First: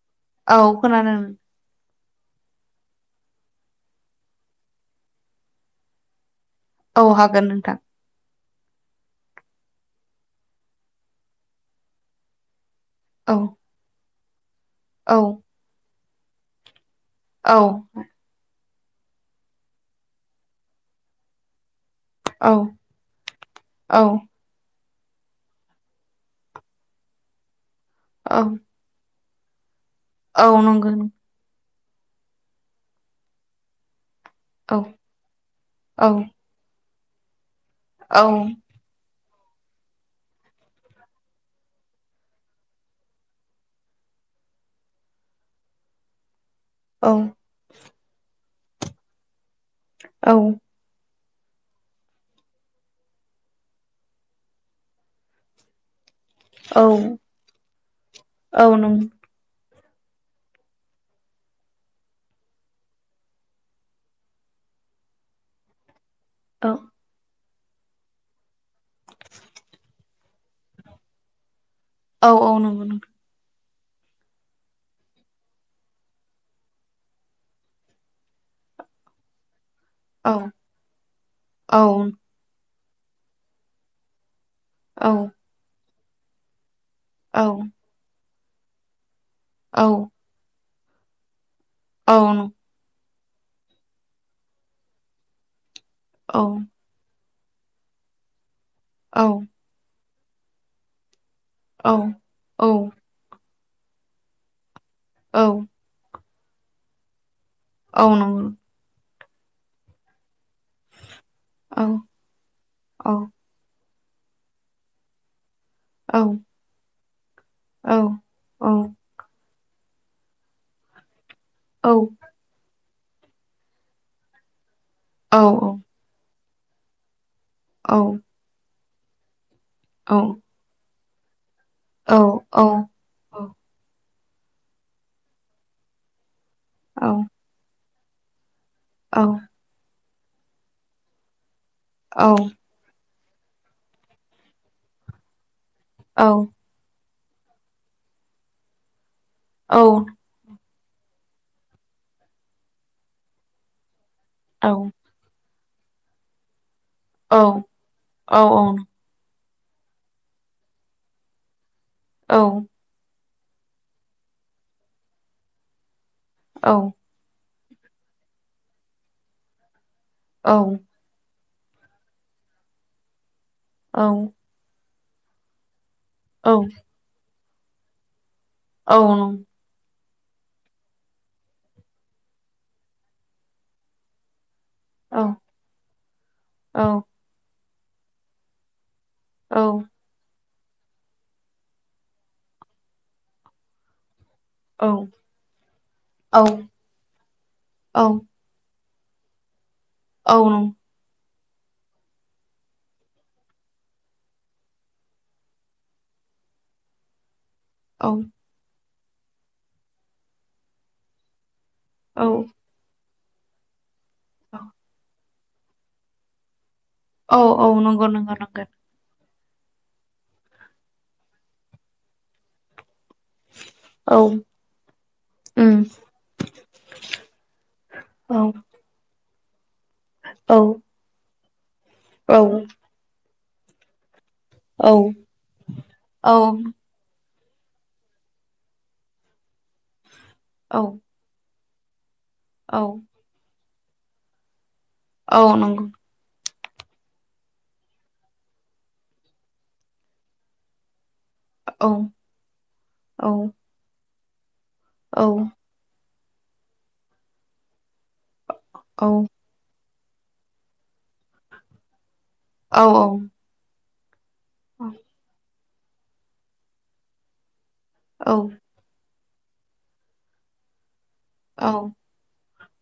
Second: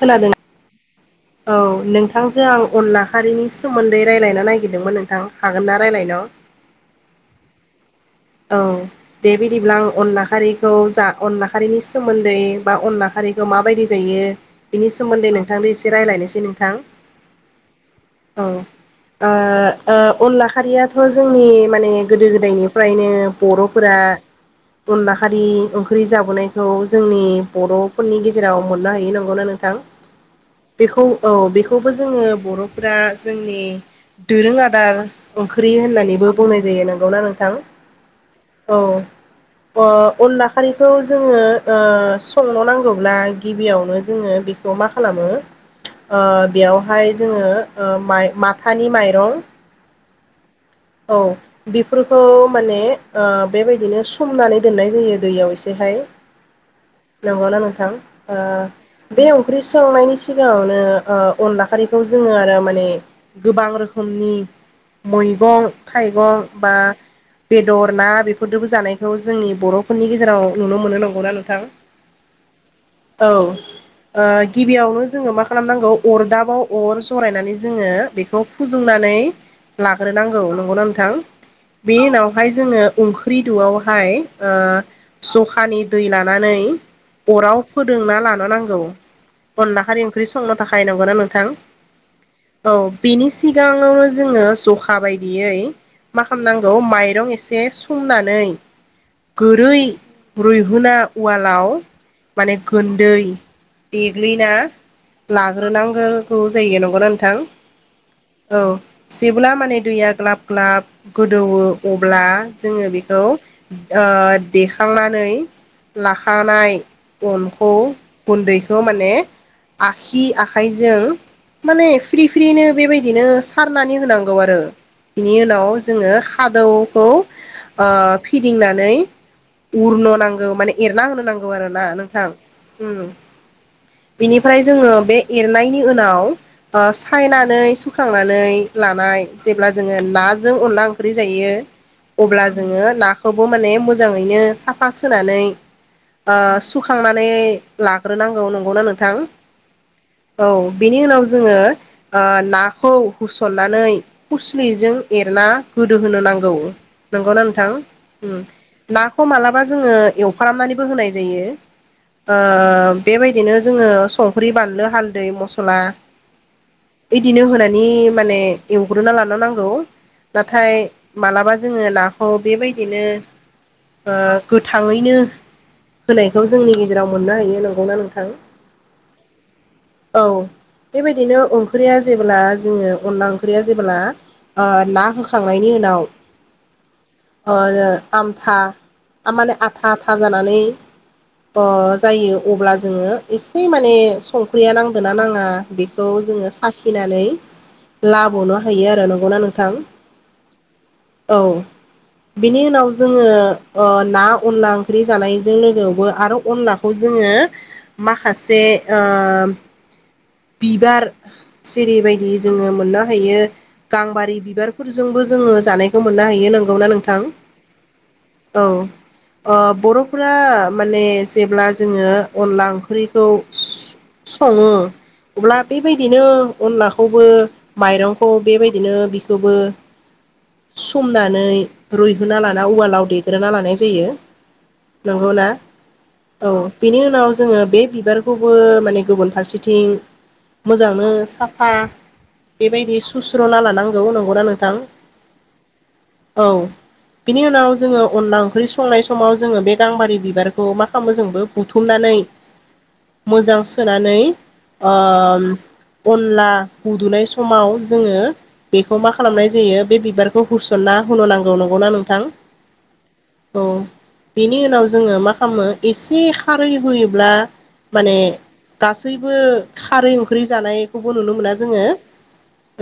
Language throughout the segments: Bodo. खोनादों औ नों नोंथांजों आं अनला खारिनि सोमोन्दै रायलायनो नागिरदोंमोन नोंथां हागोन ना रायलायनो? औ हागोन नोंथां। औ दे बिदिब्ला आं अनलि खारिखौ जा अनला खारिनि सोमोन्दै बा अनला औ खारिखौ माबायदि जायो बिनि औ सोमोन्दै नोंथांनो एसे रायज्लायनोसै नोंथां। औ। औ ओ ओ ओ अनला खारियाथ' जोंनि माने गोदो औ गोदायनि बिदिनो बर'फोरा औ अनला खारि ओंख्रि जाबोनायखौ जोंनि बरफोरनि औ गेजेराव मोननो हायै नङा गौना नोंथां औ नंगौ बेखौ औ बेखौबो जोङो बर'फोरा जोंनि दोरों औ आदार ओंख्रि औ होननानैबो बुंनाय जायो नंगौना नोंथां? औ। अ अनला खारिखौ जोङो ओ संनो नांगौब्ला गिबियावनो जोङो खौ मा खालामो ओ औ बेयावहाय जोङो माइ माथानि माइरं औ। औ बेफोरखौ माने ओ बेबायदिनो सोमनानै दोननाय जायो दैयाव एसेहाय औ नंगौना नोंथां ओ औ नं बे ओंख्रि संनायनि सिगाङावनो ओ अनला खारिखौ जोङो आरो माने गोबां रोखोमनि मैगं थाइगं औ बा बेदर ना बेफोरदोबो जानायखौ जोंनि बर'फोरनि गेजेराव नुनो मोननो नंगौना नोंथां? औ औ नंगौ नंगौ। औ ओ गिबियावनो जोङो मा खालामनांगौ अरदाबाव अर जरायनानै जोङो बेखौ फोजुंना नानै औ लाग्रोनांगौ नंगौना नोंथां? औ बेनि उनावहाय जोङो ओंख्रुइ द'आवहाय ओ औ ज'खानि दै लानानै औ अराव फोदोंना लानो नांगौ। औ अनला खारि ओंख्रि संनो थाखाय नंगौना नोंथां? औ नों औ बेनि सिगाङावनो जोङो जखा बायदियै मा औ खामनांगौ माइ रं एसे सुंनानै औ गोरै रुइहुना उवालाव औ माने गोन्दै देग्लैना लाग्रोनांगो गौ जायो नंगौ ना नोंथां? औ नंगौ। जेबोला माने दैया ग्लाब ग्लाब गोदौ अब्ला जोङो बेखौ ओ देखांनानै औ लाखानाय अनखौ गुन्दैखौ औ माने आखि आखाइजों माने फ्रि फ्रिनो बेबाय बिदिनो सारनानै होनांगौ आरो बिनि उनाव जोङो खादौखौ ओ फिदिंनानै उरनो नांगौ माने एरना होनो नांगौ आरोना नोंथां उम। बिनिफ्राय जोङो बे एरनायनि ओनाव ओ सायनानै सुखांनानै औ लानाय जेब्ला जोङो नाजों अनला ओंख्रि जायो औ औ अब्ला जोङो नाख खोबो माने मोजाङैनो साफा सोनानै औ ओ सुखांना नै लाग्रो नांगौ नंगौ ना नोंथां? औ औ बेनि उनाव जोङो ओ नाखौ हुसननानै औ खुस्लिजों एरना गोदो होनो नांगौ औ नंगौ ना नोंथां उम नाखौ माला बा जोङो एवफ्रामनानैबो ओ औ बेबाय दिनो जोङो संख्रि बानलु हालदै मस'ला इदिनो होना नि माने एवग्रोना लाना नांगौ औ नाथाय मालाबा जोङो नाखौ बेबायदिनो औ ओ गोथाङैनो होनायखौ जोंनि गेजेराव मोननो हायो नंगौ ना नोंथां? औ नं औ बेबायदिनो ओंख्रिया जेबोला जोङो अनला ओंख्रिया जेबोला ओ ना होखांनायनि ओनाव औ ओ आमथा आ माने आथा आथा जानानै अ जायो अब्ला जोङो एसे माने संख्रिया नांदोना नाङा बेखौ जोङो साखिनानै लाबोनो थायो आरो नंगौ ना नोंथां? औ नं औ बिनि ओनाव जोङो ओ ना अनला ओंख्रि जानायजों लोगोआवबो आरो अनलाखौ जों जोङो माखासे ओ बिबार औ सिरिबायदि जोङो मोननो हायो गांबारि बिबारफोरजोंबो जोङो जानायखौ मोननो हायो नोंगौ ना नोंथां? औ नंगौ नंगौ औ। नंगौ ओ बर'फोरा माने जेब्ला जोङो अनला ओंख्रि खौ औ सङो ब्ला उम बेबायदिनो अनलाखौबो माइरंखौ औ बेबायदिनो बिखोबो औ समनानै औ रुइहोना लाना उवालाव देग्रोना लानाय जायो। औ नंगौ ना? औ बिनि उनाव जोङो बे बिबारखौबो माने गुबुन फारसेथिं औ मोजांनो साफा बेबायदि औ सुस्र'ना लानांगौ नंगौना नोंथां? औ नंगौ। औ बिनि उनाव जोङो अनला ओंख्रि संनाय समाव जोङो बे गांबारि बिबारखौ मा खालामो जोंबो औ बुथुमनानै औ मोजां सोनानै औ ओम अनला उदुनाय समाव जोङो बेखौ औ मा खालामनाय जायो बे बिबारखौ ह होसनना होन नांगौ नंगौना नोंथां? औ औ। औ बेनि उनाव जोङो मा खालामो एसे खारै होयोब्ला माने गा सैबो खारै ओंख्रि जानायखौबो नुनो मोना जोङो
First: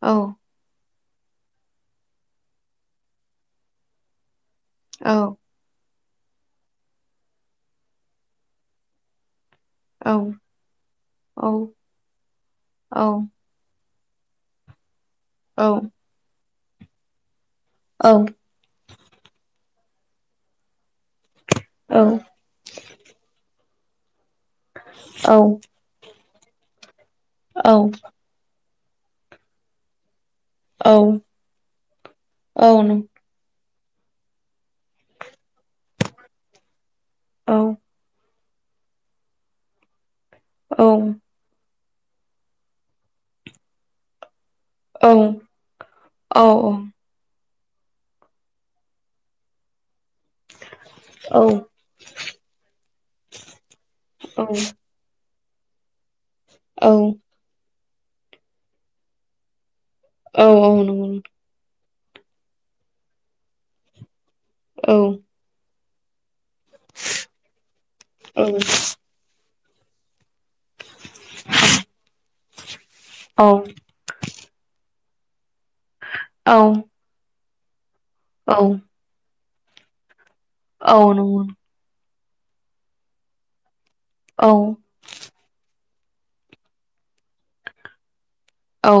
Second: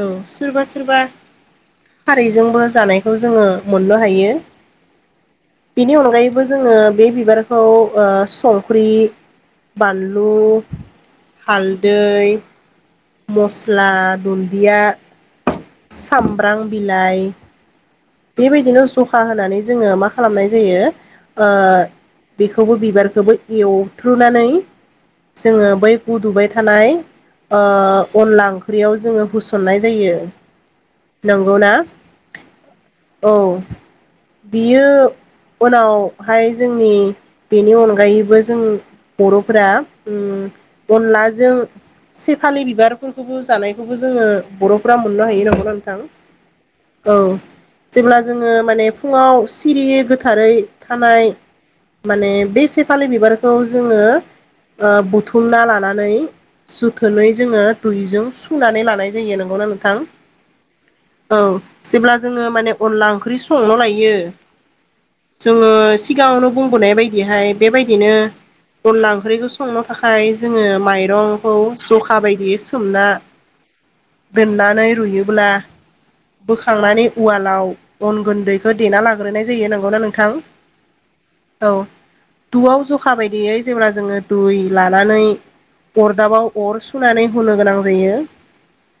औ सोरबा सोरबा खारैजोंबो जानायखौ जोङो मोननो हायो। औ। बेनि अनगायैबो जोङो बे बिबारखौ ओ संख्रि बानलु, हालदै, मस्ला दुन्दिया, सामब्राम बिलाइ औ बेबायदिनो जखा होनानै जोङो मा खालामनाय जायो ओ औ बेखौबो बिबारखौबो एव फ्रुनानै औ जोङो बै उदुबाय थानाय औ ओ अनला ख्रियाव जोङो होसननाय जायो औ नंगौना औ नों। औ बियो उनावहाय जोंनि औ बेनि अनगायैबो जों बर'फोरा उम औ अनलाजों सेफालि बिबारफोरखौबो जानायखौबो जोङो बर'फ्रा औ मोननो हायो नांगौना नोंथां? औ औ। जेब्ला जोङो माने फुङाव सिरियै गोथारै थानाय माने बे सेफालि बिबारखौ जोङो ओ बुथु थुमना लानानै औ जोथोनै जोङो दैुजों सुनानै लानाय जायो नोंगौ नों औ- औ नंगौ नोंथां। जेब्ला जोङो माने अनला ओंख्रि संनो लायो जोङो सिगाङावनो बुंबोनाय बायदिहाय बेबायदिनो अनला ओंख्रिखौ सं संनो थाखाय जोङो माइरंखौ जखा बायदि सोमना दोननानै रुयोब्ला बोखांनानै उवालाव अन गुन्दैखौ देना लाग्रोनाय जायो नंगौना नोंथां। औ नंगौ। द'आव जखा बायदियै जेब्ला जोङो दै लानानै अरदाबाव अर सुनानै होनो गोनां जायो। औ।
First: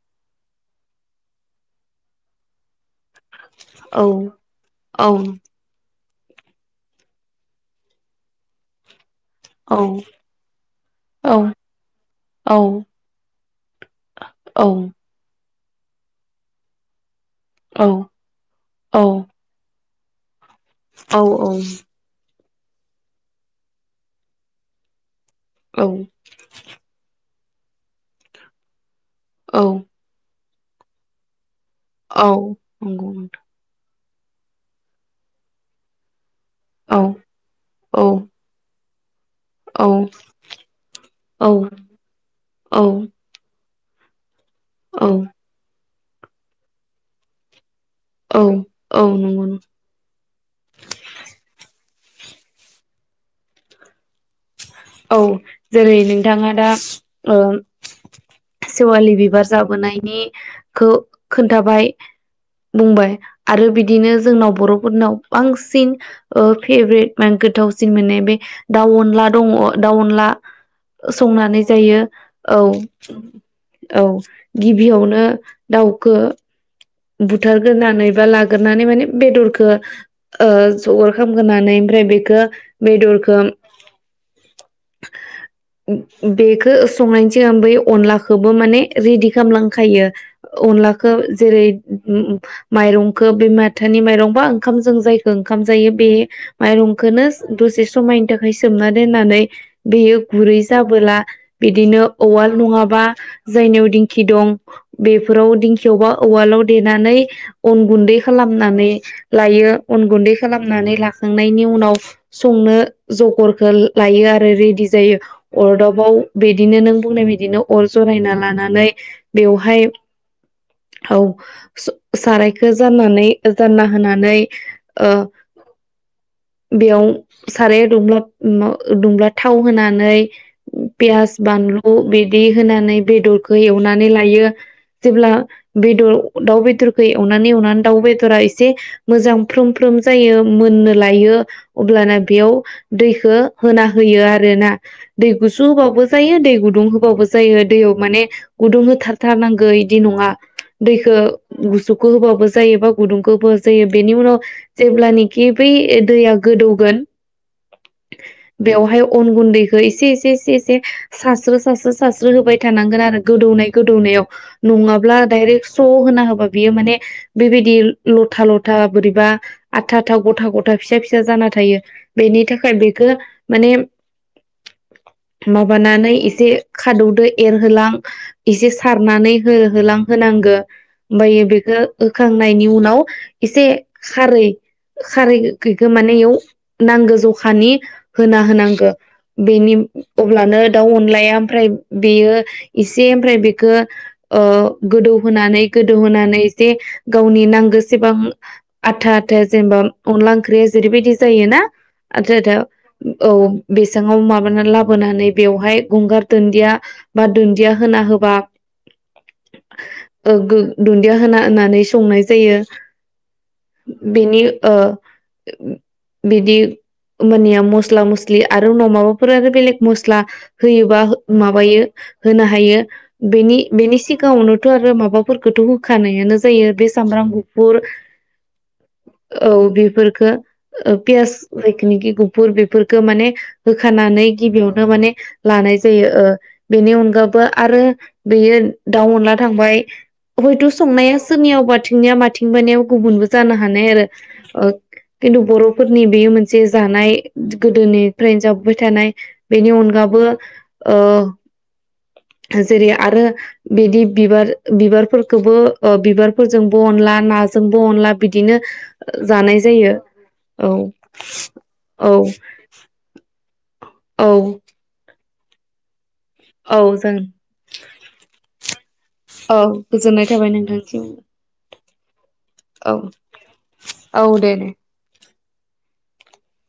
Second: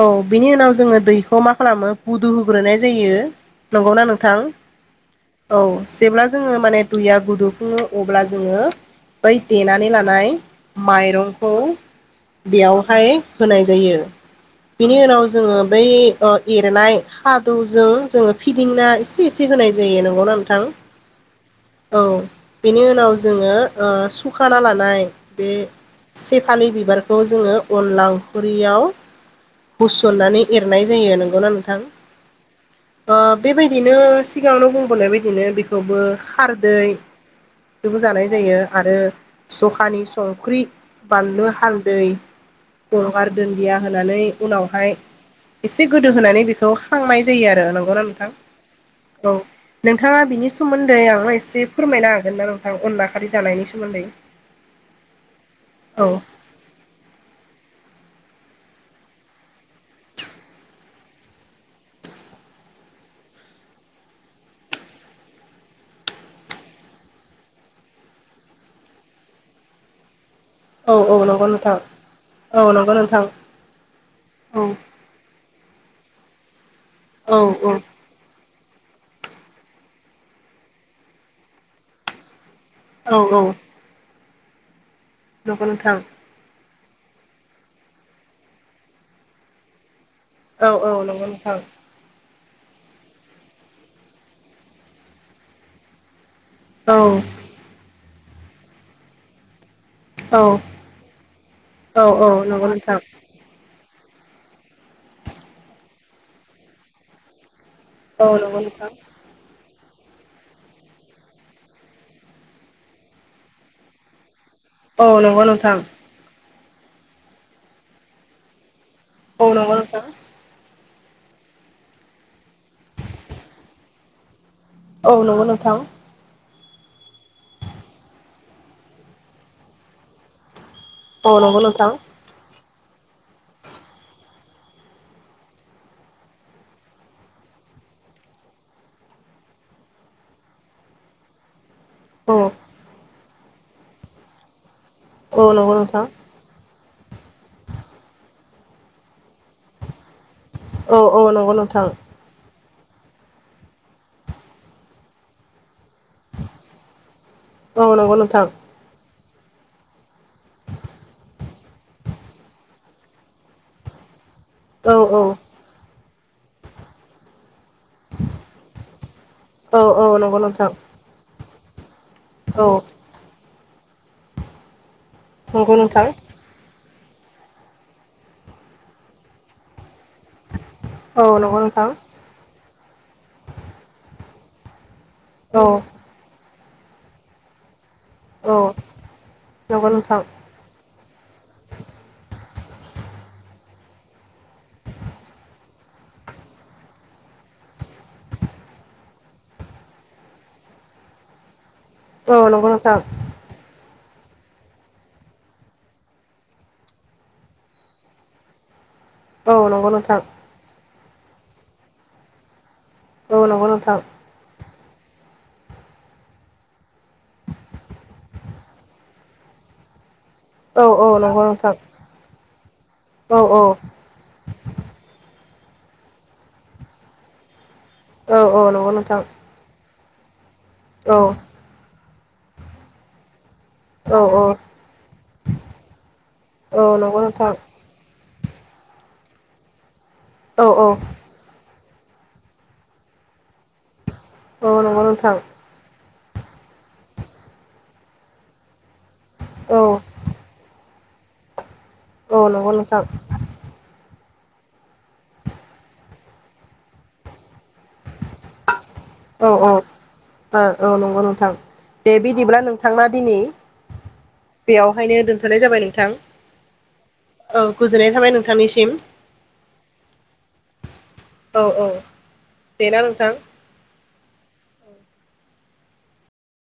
औ बिनि उनाव जोङो दैखौ मा खालामो फुदुं होग्रोनाय जायो। नंगौना नोंथां? औ। जेब्ला जोङो माने दैया गुदौ खुङो अब्ला जोङो बै देनानै लानाय माइरंखौ बेयावहाय होनाय जायो बिनि उनाव जों जोंड़ो बै ऐरनाय हादुं जों जोंड़ो फिदिंना इसे- इसे होनाय जायो नंगौना नोंथां? औ। बेनि उनाव जोङो सुखाना लानाय बे सेफालि बिबारखौ जोङो अनला ओंख्रिआव हुसननानै एरनाय जायो नंगौना नोंथां? औ। ओ बेबायदिनो सिगाङावनो बुंबोननाय बायदिनो बेखौबो। हारदै औ औ बेबो जानाय जायो आरो औ जखानि नंगौ संख्रि बानलु औ औ नंगौ औ हालदै गंगार दुन्दिया होनानै उनावहाय एसे गोदो होनानै बेखौ हांनाय जायो आरो नों नोंथां औ नोंथाङा बिनि सोमोन्दै आंनो इसे फोरमायनो हागोन ना नोंथां अनला खारि जानायनि सोमोन्दै? औ जेरै औ नोंथाङा दा सेवालि बिबार जाबोनायनिखौ खोनथाबाय। बुंबाय आरो बिदिनो जोंनाव बर'फोरनाव बांसिन फेभरेट मा गोथावसिन मोननाय बे दाउ अनला दङ, दाउ अनला औ औ नंगौ संनानै नोंथां जायो औ। नंगौ नोंथां औ औ गिबियावनो दाउखौ औ बुथारग्रोनानै बा लाग्रो गोरनानै माने बेदरखौ ओ जगार खालाम ग्रोनानै ओमफ्राय बेखो औ बेदरखौ नंगौ नोंथां बेखो संनायनि सिगां बै अनलाखौबो माने रेडि खालामलांखायो औ औ अनलाखौ नंगौ जेरै नोंथां माइरंखौ बे माथानि माइरं बा ओंखामजों जायखौ ओंखाम जायो बे औ माइरंखौनो दसे समायनि थाखाय सोमना दोननानै बेयो औ गुरै जाबोला बिदिनो औ औ औवाल नंगौ नङाबा नोंथां जायनियाव दिं -खि दं बेफोराव दिंखियावबा उवालाव देनानै अन गुन्दै औ नंगौ खालामनानै नोंथां लायो। अन गुन्दै खालामनानै लाखांनायनि उनाव संनो जगरखौ लायो आरो। आरो रेडि औ जायो नंगौ नोंथां औ नंगौ नोंथां अरदाबाव बिदिनो नों बुंनाय बिदिनो अर जरायना लानानै औ नंगौ बेवहाय नोंथां। औ सारायखौ जाननानै जानना होनानै ओ औ नंगौ नोंथां। बेयाव साराया दुंब्ला -दुंब्ला थाव होनानै पियास औ नंगौ नोंथां बानलु बिदि होनानै बेदरखौ एवनानै लायो जेब्ला बेदर दाउ बेदरखौ एवनानै एवनानै दाउ बेदरा एसे मोजां फ्रोम फ्रोम जायो। नो लायो अब्लाना औ बेयाव दैखौ होना होयो आरोना। दै औ गुसु नंगौ नोंथां होबाबो जायो दै गुदुं होब हबावबो जायो दैयाव माने गुदुं होथारथारनांगौ इदि नंङा। औ औ नंगौ दैखो नोंथां गुसुखौ होबाबो। जायो बा गुदुंखौबो जायो बेनि उनाव जेब्लानखि बै दैया गोदौगोन औ नंगौ नोंथां बेवहाय अन गुन्दैखौ एसे एसे एसे एसे सासस्रो सास्रो सासस्रो होबाय थानांगोन आरो गोदौनाय गोदौनायाव औ नंङाब्ला औ दायरेक स' होना होबा बियो माने बेबायदि बिदि लथा लथा बोरैबा औ आथा औ आथा नंगौ गथा नोंथां गथा फिसा फिसा जाना थायो। बेनि औ थाखाय बेखौ माने नंगौ नोंथां माबानानै एसे खादौदो एरहोलां इसे सारनानै होहोलां होनांगो औ ओमफ्रायो नंगौ बेखौ नोंथां होखांनायनि उनाव एसे खारै खारै औ गखो माने इयाव नांगौ जखानि होना औ होनांगौ बेनि नंगौ नोंथां अब्लानो दाउ अनलाया ओमफ्राय बेयो इसे ओमफ्राय बेखौ ओ गोदौ होनोनानै गोदौहोनानै जे गावनि नांगोसेबां आथा आथा जेनेबा अनला ओंख्रिया जेरै बायदि औ जायो नंगौ नोंथां औ‌ बेस बिङाव माबा लाबोनानै बेवहाय गंगार दुन्दिया बा दुन्दिया होना होबा औ नंगौ नोंथां बिदि होना होननानै संनाय जायो औ नंगौ नोंथां बेनि ओ [unintelligible] बिदि मानिया मस्ला मस्लि आरो उनाव माबाफोर आरो बेलेग मस स्ला औ होयोबा औ नंगौ नोंथां माबायो होनो हायो औ बेनि बेनि सिगांङावनो माबाफोरखौथ' होखानायानो जायो बे सामब्राम गु फुर औ औ नंगौ नोंथां औ बेफोर खो ओ औ पियास जायखिनिखि गुफुर बेफोरखौ माने औ होखानानै गिबियावनो माने लानाय जायो ओ औ बेनि नंगौ नोंथां औ नंगौ नोंथां अनगाबैबो आरो। बेयो दाउ अनला थांबाय हयथ' औ संनाया सोरनियावबाथो निया माथिं बानिवा गुबुनबो जानो हानाय आरो नंगौ खिन्थु नोंथां बर'फोरनि बेयो मोनसे जानाय गोदोनिफ्रायनो जाबाय थानाय बेनि औ अनगाबो औ ओ जेरै आरो बिदि बिबार बिबारफोरखौबो बिबारफोरजोंबो अनला नाजोंबो अनला बिदिनो औ जानाय औ जायो औ नंगौ नोंथां औ दे बिदिब्ला नोंथांना दिनै औ बेयावहायनो दोनथ'नाय जाबाय नोंथां। औ जों औ गोजोननाय थाबाय नोंथांनिसिम। औ गोजोननाय थाबाय नोंथांनिफ्राय। बेना नोंथां औ दे दे